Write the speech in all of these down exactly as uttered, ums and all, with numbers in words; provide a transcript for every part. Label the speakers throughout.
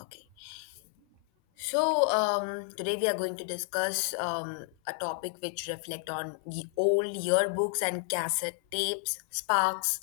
Speaker 1: Okay. So um, today we are going to discuss um, a topic which reflect on ye- old yearbooks and cassette tapes, sparks,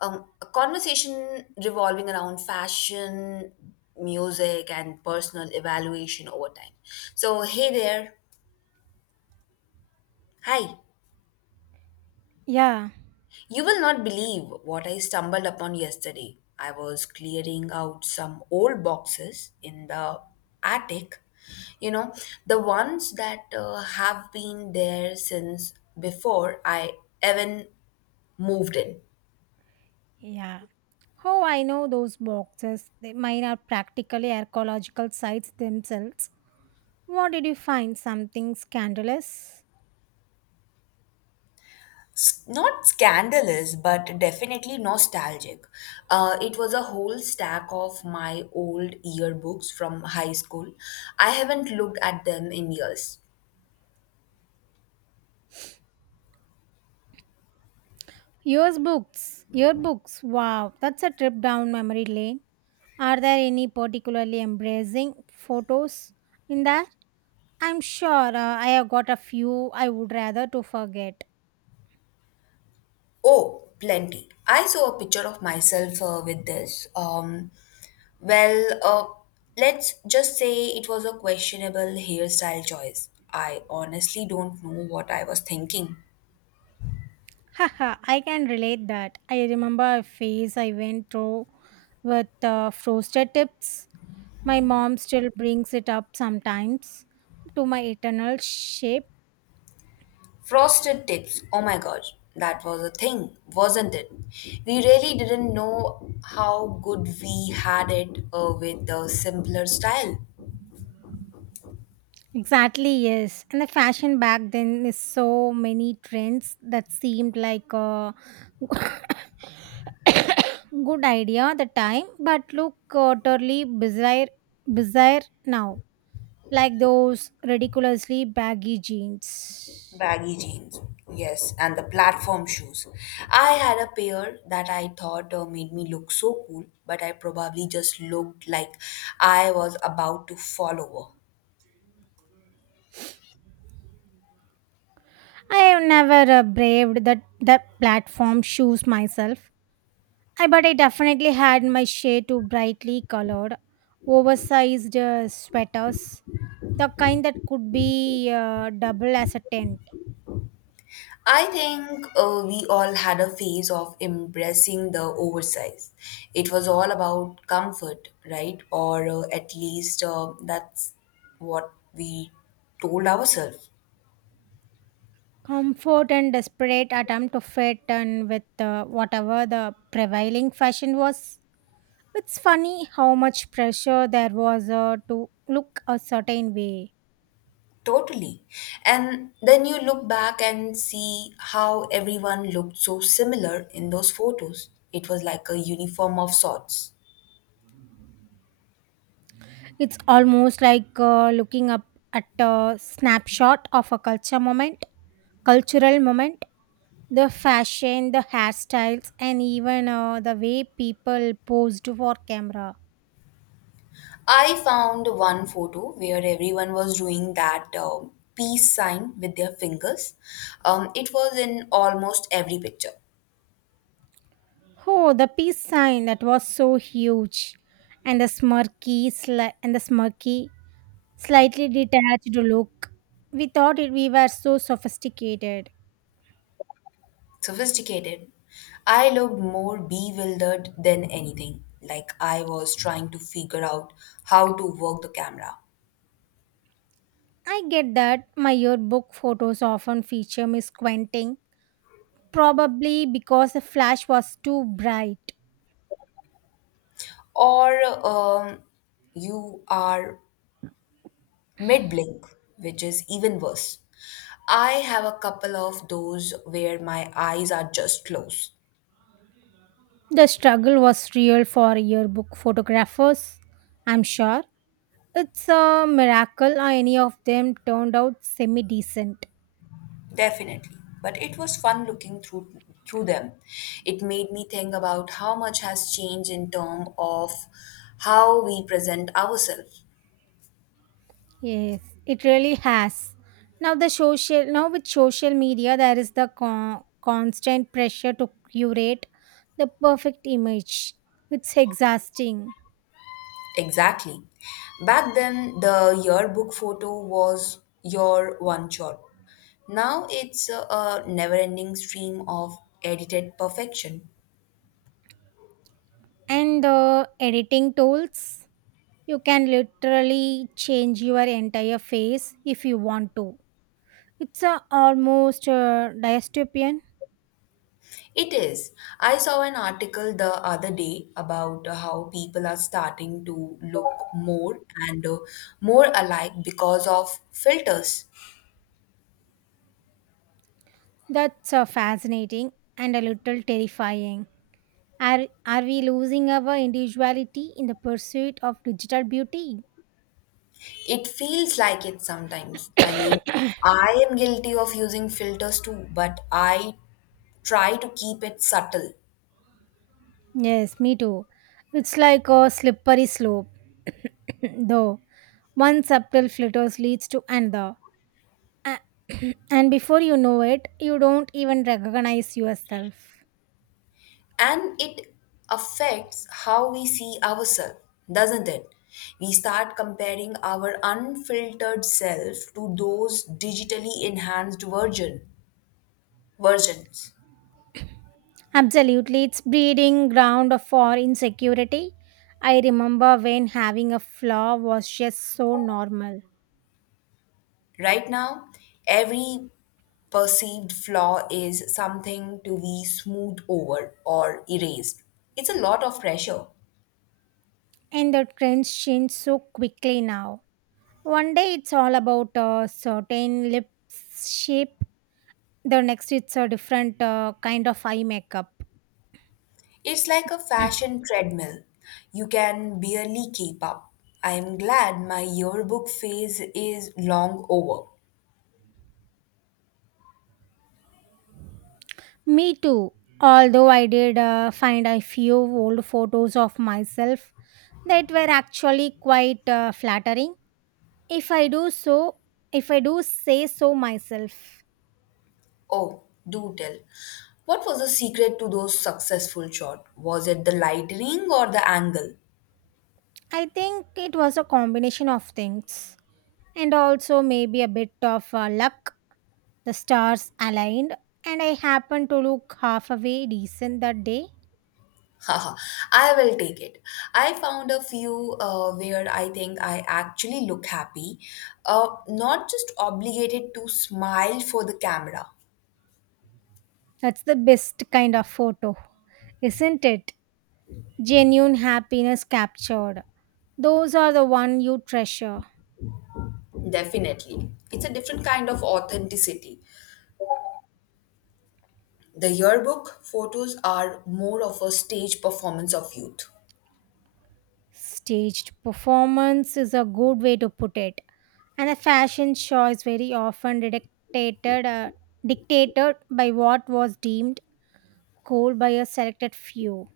Speaker 1: um, a conversation revolving around fashion, music, and personal evaluation over time. So hey there, hi.
Speaker 2: Yeah,
Speaker 1: You will not believe what I stumbled upon yesterday. I was clearing out some old boxes in the attic. You know, the ones that uh, have been there since before I even moved in.
Speaker 2: yeah. How I know those boxes. They mine are practically archaeological sites themselves. What did you find? Something scandalous?
Speaker 1: S- Not scandalous, but definitely nostalgic. Uh, it was a whole stack of my old yearbooks from high school. I haven't looked at them in years.
Speaker 2: Yearbooks. Yearbooks. Wow, that's a trip down memory lane. Are there any particularly embracing photos in there? I'm sure uh, I have got a few I would rather to forget.
Speaker 1: Oh, plenty. I saw a picture of myself uh, with this. Um, well, uh, let's just say it was a questionable hairstyle choice. I honestly don't know what I was thinking.
Speaker 2: Haha, I can relate that. I remember a phase I went through with uh, frosted tips. My mom still brings it up sometimes to my eternal shape.
Speaker 1: Frosted tips. Oh my god, that was a thing, wasn't it? We really didn't know how good we had it uh, with the simpler style.
Speaker 2: Exactly, yes. And the fashion back then is so many trends that seemed like a good idea at the time, but look uh, totally bizarre, bizarre now. Like those ridiculously baggy jeans.
Speaker 1: Baggy jeans, yes, and the platform shoes. I had a pair that I thought uh, made me look so cool, but I probably just looked like I was about to fall over.
Speaker 2: I have never uh, braved that that platform shoes myself. I but I definitely had my share to brightly colored, oversized uh, sweaters, the kind that could be uh, double as a tent.
Speaker 1: I think uh, we all had a phase of embracing the oversize. It was all about comfort, right? Or uh, at least uh, that's what we told ourselves.
Speaker 2: Comfort and desperate attempt to fit and with uh, whatever the prevailing fashion was. It's funny how much pressure there was uh, to look a certain way.
Speaker 1: Totally. And then you look back and see how everyone looked so similar in those photos. It was like a uniform of sorts.
Speaker 2: It's almost like uh, looking up at a snapshot of a culture moment, cultural moment. The fashion, the hairstyles, and even uh, the way people posed for camera.
Speaker 1: I found one photo where everyone was doing that uh, peace sign with their fingers. Um, it was in almost every picture.
Speaker 2: Oh, the peace sign that was so huge, and the smirky, sli- and the smirky, slightly detached look. We thought it, we were so sophisticated.
Speaker 1: Sophisticated. I looked more bewildered than anything, like I was trying to figure out how to work the camera.
Speaker 2: I get that my yearbook photos often feature me squinting, probably because the flash was too bright.
Speaker 1: Or um, you are mid blink, which is even worse. I have a couple of those where my eyes are just closed.
Speaker 2: The struggle was real for yearbook photographers, I'm sure. It's a miracle any of them turned out semi decent.
Speaker 1: Definitely. But it was fun looking through through them. It made me think about how much has changed in terms of how we present ourselves.
Speaker 2: Yes, it really has. Now the social now with social media there is the con- constant pressure to curate the perfect image. It's exhausting.
Speaker 1: Exactly. Back then the yearbook photo was your one shot. Now it's a, a never ending stream of edited perfection.
Speaker 2: And the editing tools, you can literally change your entire face if you want to. It's uh, almost uh, dystopian.
Speaker 1: It is. I saw an article the other day about uh, how people are starting to look more and uh, more alike because of filters.
Speaker 2: That's uh, fascinating and a little terrifying. Are, are we losing our individuality in the pursuit of digital beauty?
Speaker 1: It feels like it sometimes. I mean, I am guilty of using filters too, but I try to keep it subtle.
Speaker 2: Yes, me too. It's like a slippery slope, though. One subtle flitter leads to another. A- and before you know it, you don't even recognize yourself.
Speaker 1: And it affects how we see ourselves, doesn't it? We start comparing our unfiltered self to those digitally enhanced version. versions.
Speaker 2: Absolutely, it's breeding ground for insecurity. I remember when having a flaw was just so normal,
Speaker 1: Right now, every perceived flaw is something to be smoothed over or erased. It's a lot of pressure.
Speaker 2: and the trends change so quickly now. One day it's all about a certain lip shape, the next it's a different uh, kind of eye makeup.
Speaker 1: It's like a fashion treadmill. You can barely keep up. I'm glad my yearbook phase is long over.
Speaker 2: Me too, although I did uh, find a few old photos of myself that were actually quite uh, flattering. If I do so, if I do say so myself.
Speaker 1: Oh, do tell. What was the secret to those successful shots? Was it the lighting or the angle?
Speaker 2: I think it was a combination of things and also maybe a bit of uh, luck. The stars aligned and I happened to look half away decent that day.
Speaker 1: Haha, I will take it. I found a few uh, where I think I actually look happy, uh, not just obligated to smile for the camera.
Speaker 2: That's the best kind of photo, isn't it? Genuine happiness captured. Those are the one you treasure.
Speaker 1: Definitely. It's a different kind of authenticity. The yearbook photos are more of a stage performance of youth.
Speaker 2: Staged performance is a good way to put it. And a fashion choice very often dictated, uh, dictated by what was deemed cool by a selected few.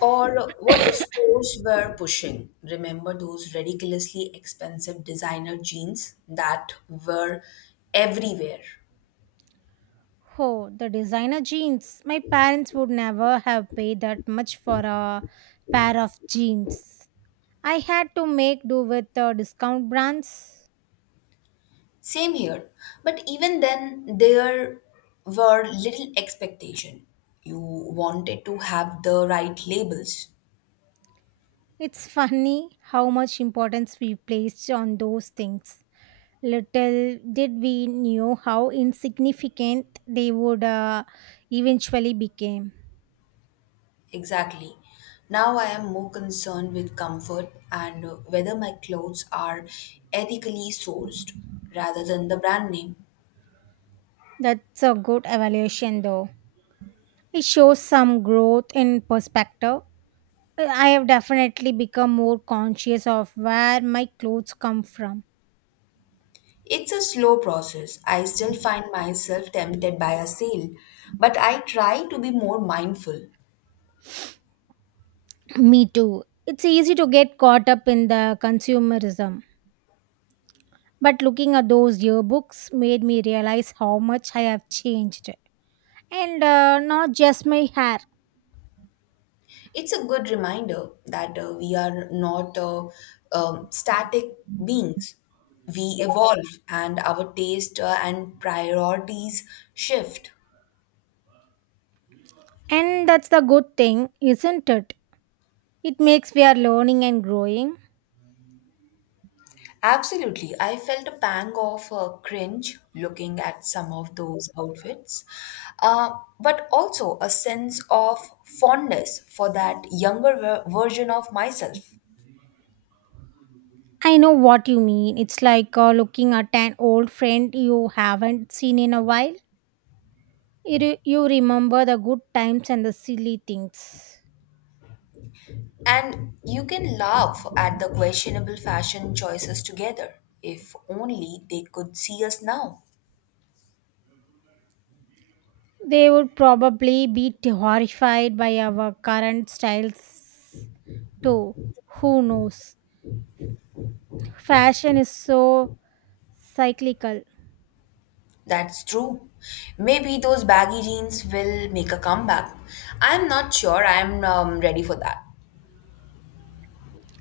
Speaker 1: Or what the stores were pushing. Remember those ridiculously expensive designer jeans that were everywhere?
Speaker 2: Oh, the designer jeans. My parents would never have paid that much for a pair of jeans. I had to make do with the discount brands.
Speaker 1: Same here. But even then, there were little expectation. You wanted to have the right labels.
Speaker 2: It's funny how much importance we placed on those things. Little did we know how insignificant they would uh, eventually become.
Speaker 1: Exactly. Now I am more concerned with comfort and uh, whether my clothes are ethically sourced rather than the brand name.
Speaker 2: That's a good evaluation, though. It shows some growth in perspective. I have definitely become more conscious of where my clothes come from.
Speaker 1: It's a slow process. I still find myself tempted by a sale, but I try to be more mindful.
Speaker 2: Me too. It's easy to get caught up in the consumerism. But looking at those yearbooks made me realize how much I have changed. And uh, not just my hair.
Speaker 1: It's a good reminder that uh, we are not uh, um, static beings. We evolve and our taste uh, and priorities shift.
Speaker 2: And that's the good thing, isn't it? It makes we are learning and growing.
Speaker 1: Absolutely. I felt a pang of uh, cringe looking at some of those outfits, uh, but also a sense of fondness for that younger ver- version of myself.
Speaker 2: I know what you mean. It's like uh, looking at an old friend you haven't seen in a while. You, re- you remember the good times and the silly things.
Speaker 1: And you can laugh at the questionable fashion choices together. If only they could see us now.
Speaker 2: They would probably be t- horrified by our current styles, too. Who knows? Fashion is so cyclical.
Speaker 1: That's true. Maybe those baggy jeans will make a comeback. I'm not sure I'm um, ready for that.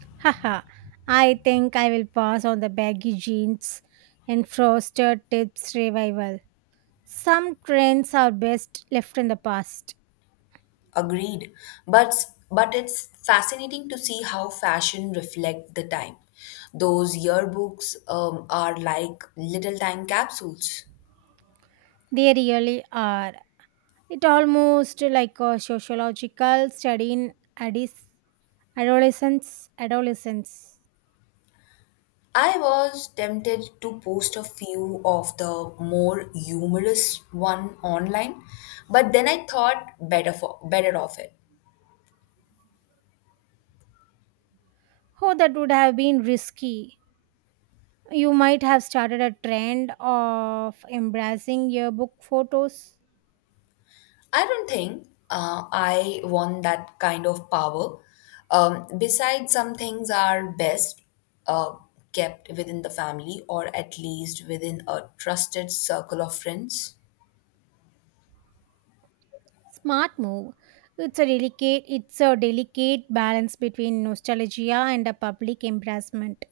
Speaker 2: Haha. I think I will pass on the baggy jeans and frosted tips revival. Some trends are best left in the past.
Speaker 1: Agreed. But but it's fascinating to see how fashion reflect the time. Those yearbooks um, are like little time capsules.
Speaker 2: They really are. It almost like a sociological study in Addis Adolescence, adolescence.
Speaker 1: I was tempted to post a few of the more humorous one online, but then I thought better for better of it.
Speaker 2: Oh, that would have been risky. You might have started a trend of embracing yearbook photos.
Speaker 1: I don't think uh, I want that kind of power. Um, besides, some things are best uh, kept within the family or at least within a trusted circle of friends.
Speaker 2: Smart move. It's a delicate it's a delicate balance between nostalgia and a public embarrassment.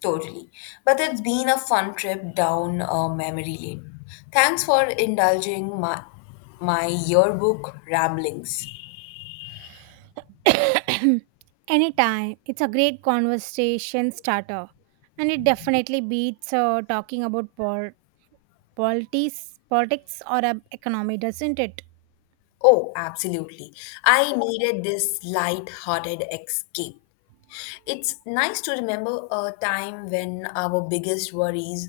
Speaker 1: Totally. But it's been a fun trip down uh, memory lane. Thanks for indulging my, my yearbook ramblings.
Speaker 2: Anytime. It's a great conversation starter. And it definitely beats uh, talking about pol- politics, politics or uh, economy, doesn't it?
Speaker 1: Oh, absolutely. I needed this light-hearted escape. It's nice to remember a time when our biggest worries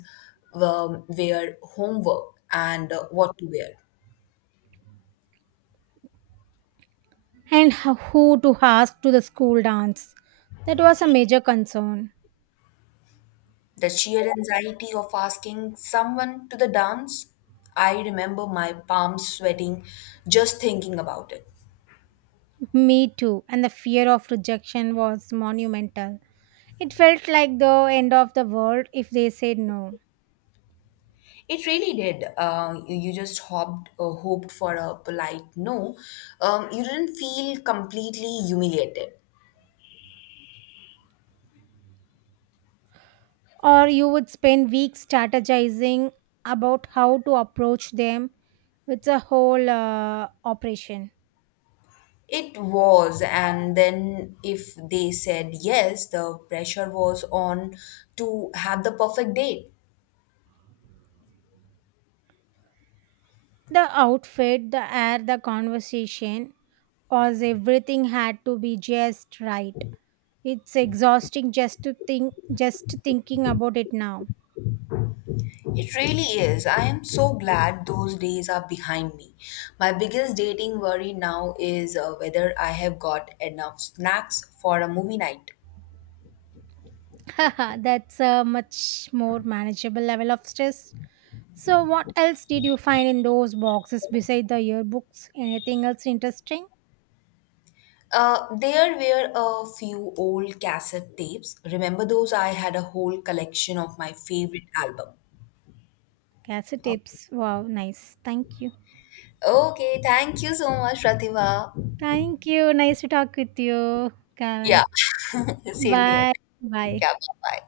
Speaker 1: were, were homework and uh, what to wear.
Speaker 2: And h- who to ask to the school dance. That was a major concern.
Speaker 1: The sheer anxiety of asking someone to the dance, I remember my palms sweating just thinking about it.
Speaker 2: Me too, and the fear of rejection was monumental. It felt like the end of the world if they said no.
Speaker 1: It really did. Uh, you, you just hoped, uh, hoped for a polite no. Um, you didn't feel completely humiliated.
Speaker 2: Or you would spend weeks strategizing about how to approach them. It's a whole uh, operation.
Speaker 1: It was, and then if they said yes, the pressure was on to have the perfect date.
Speaker 2: The outfit, the air, the conversation, was everything had to be just right. It's exhausting just to think just thinking about it now.
Speaker 1: It really is. I am so glad those days are behind me. My biggest dating worry now is uh, whether I have got enough snacks for a movie night.
Speaker 2: Haha, that's a much more manageable level of stress. So what else did you find in those boxes beside the yearbooks? Anything else interesting?
Speaker 1: Uh, there were a few old cassette tapes. Remember those? I had a whole collection of my favorite album.
Speaker 2: Cassette
Speaker 1: Okay.
Speaker 2: tapes. Wow, nice. Thank you.
Speaker 1: Okay, thank you so much, Pratibha.
Speaker 2: Thank you. Nice to talk with you, Kamal.
Speaker 1: Yeah, same here.
Speaker 2: Bye. Bye.
Speaker 1: Yeah, bye bye.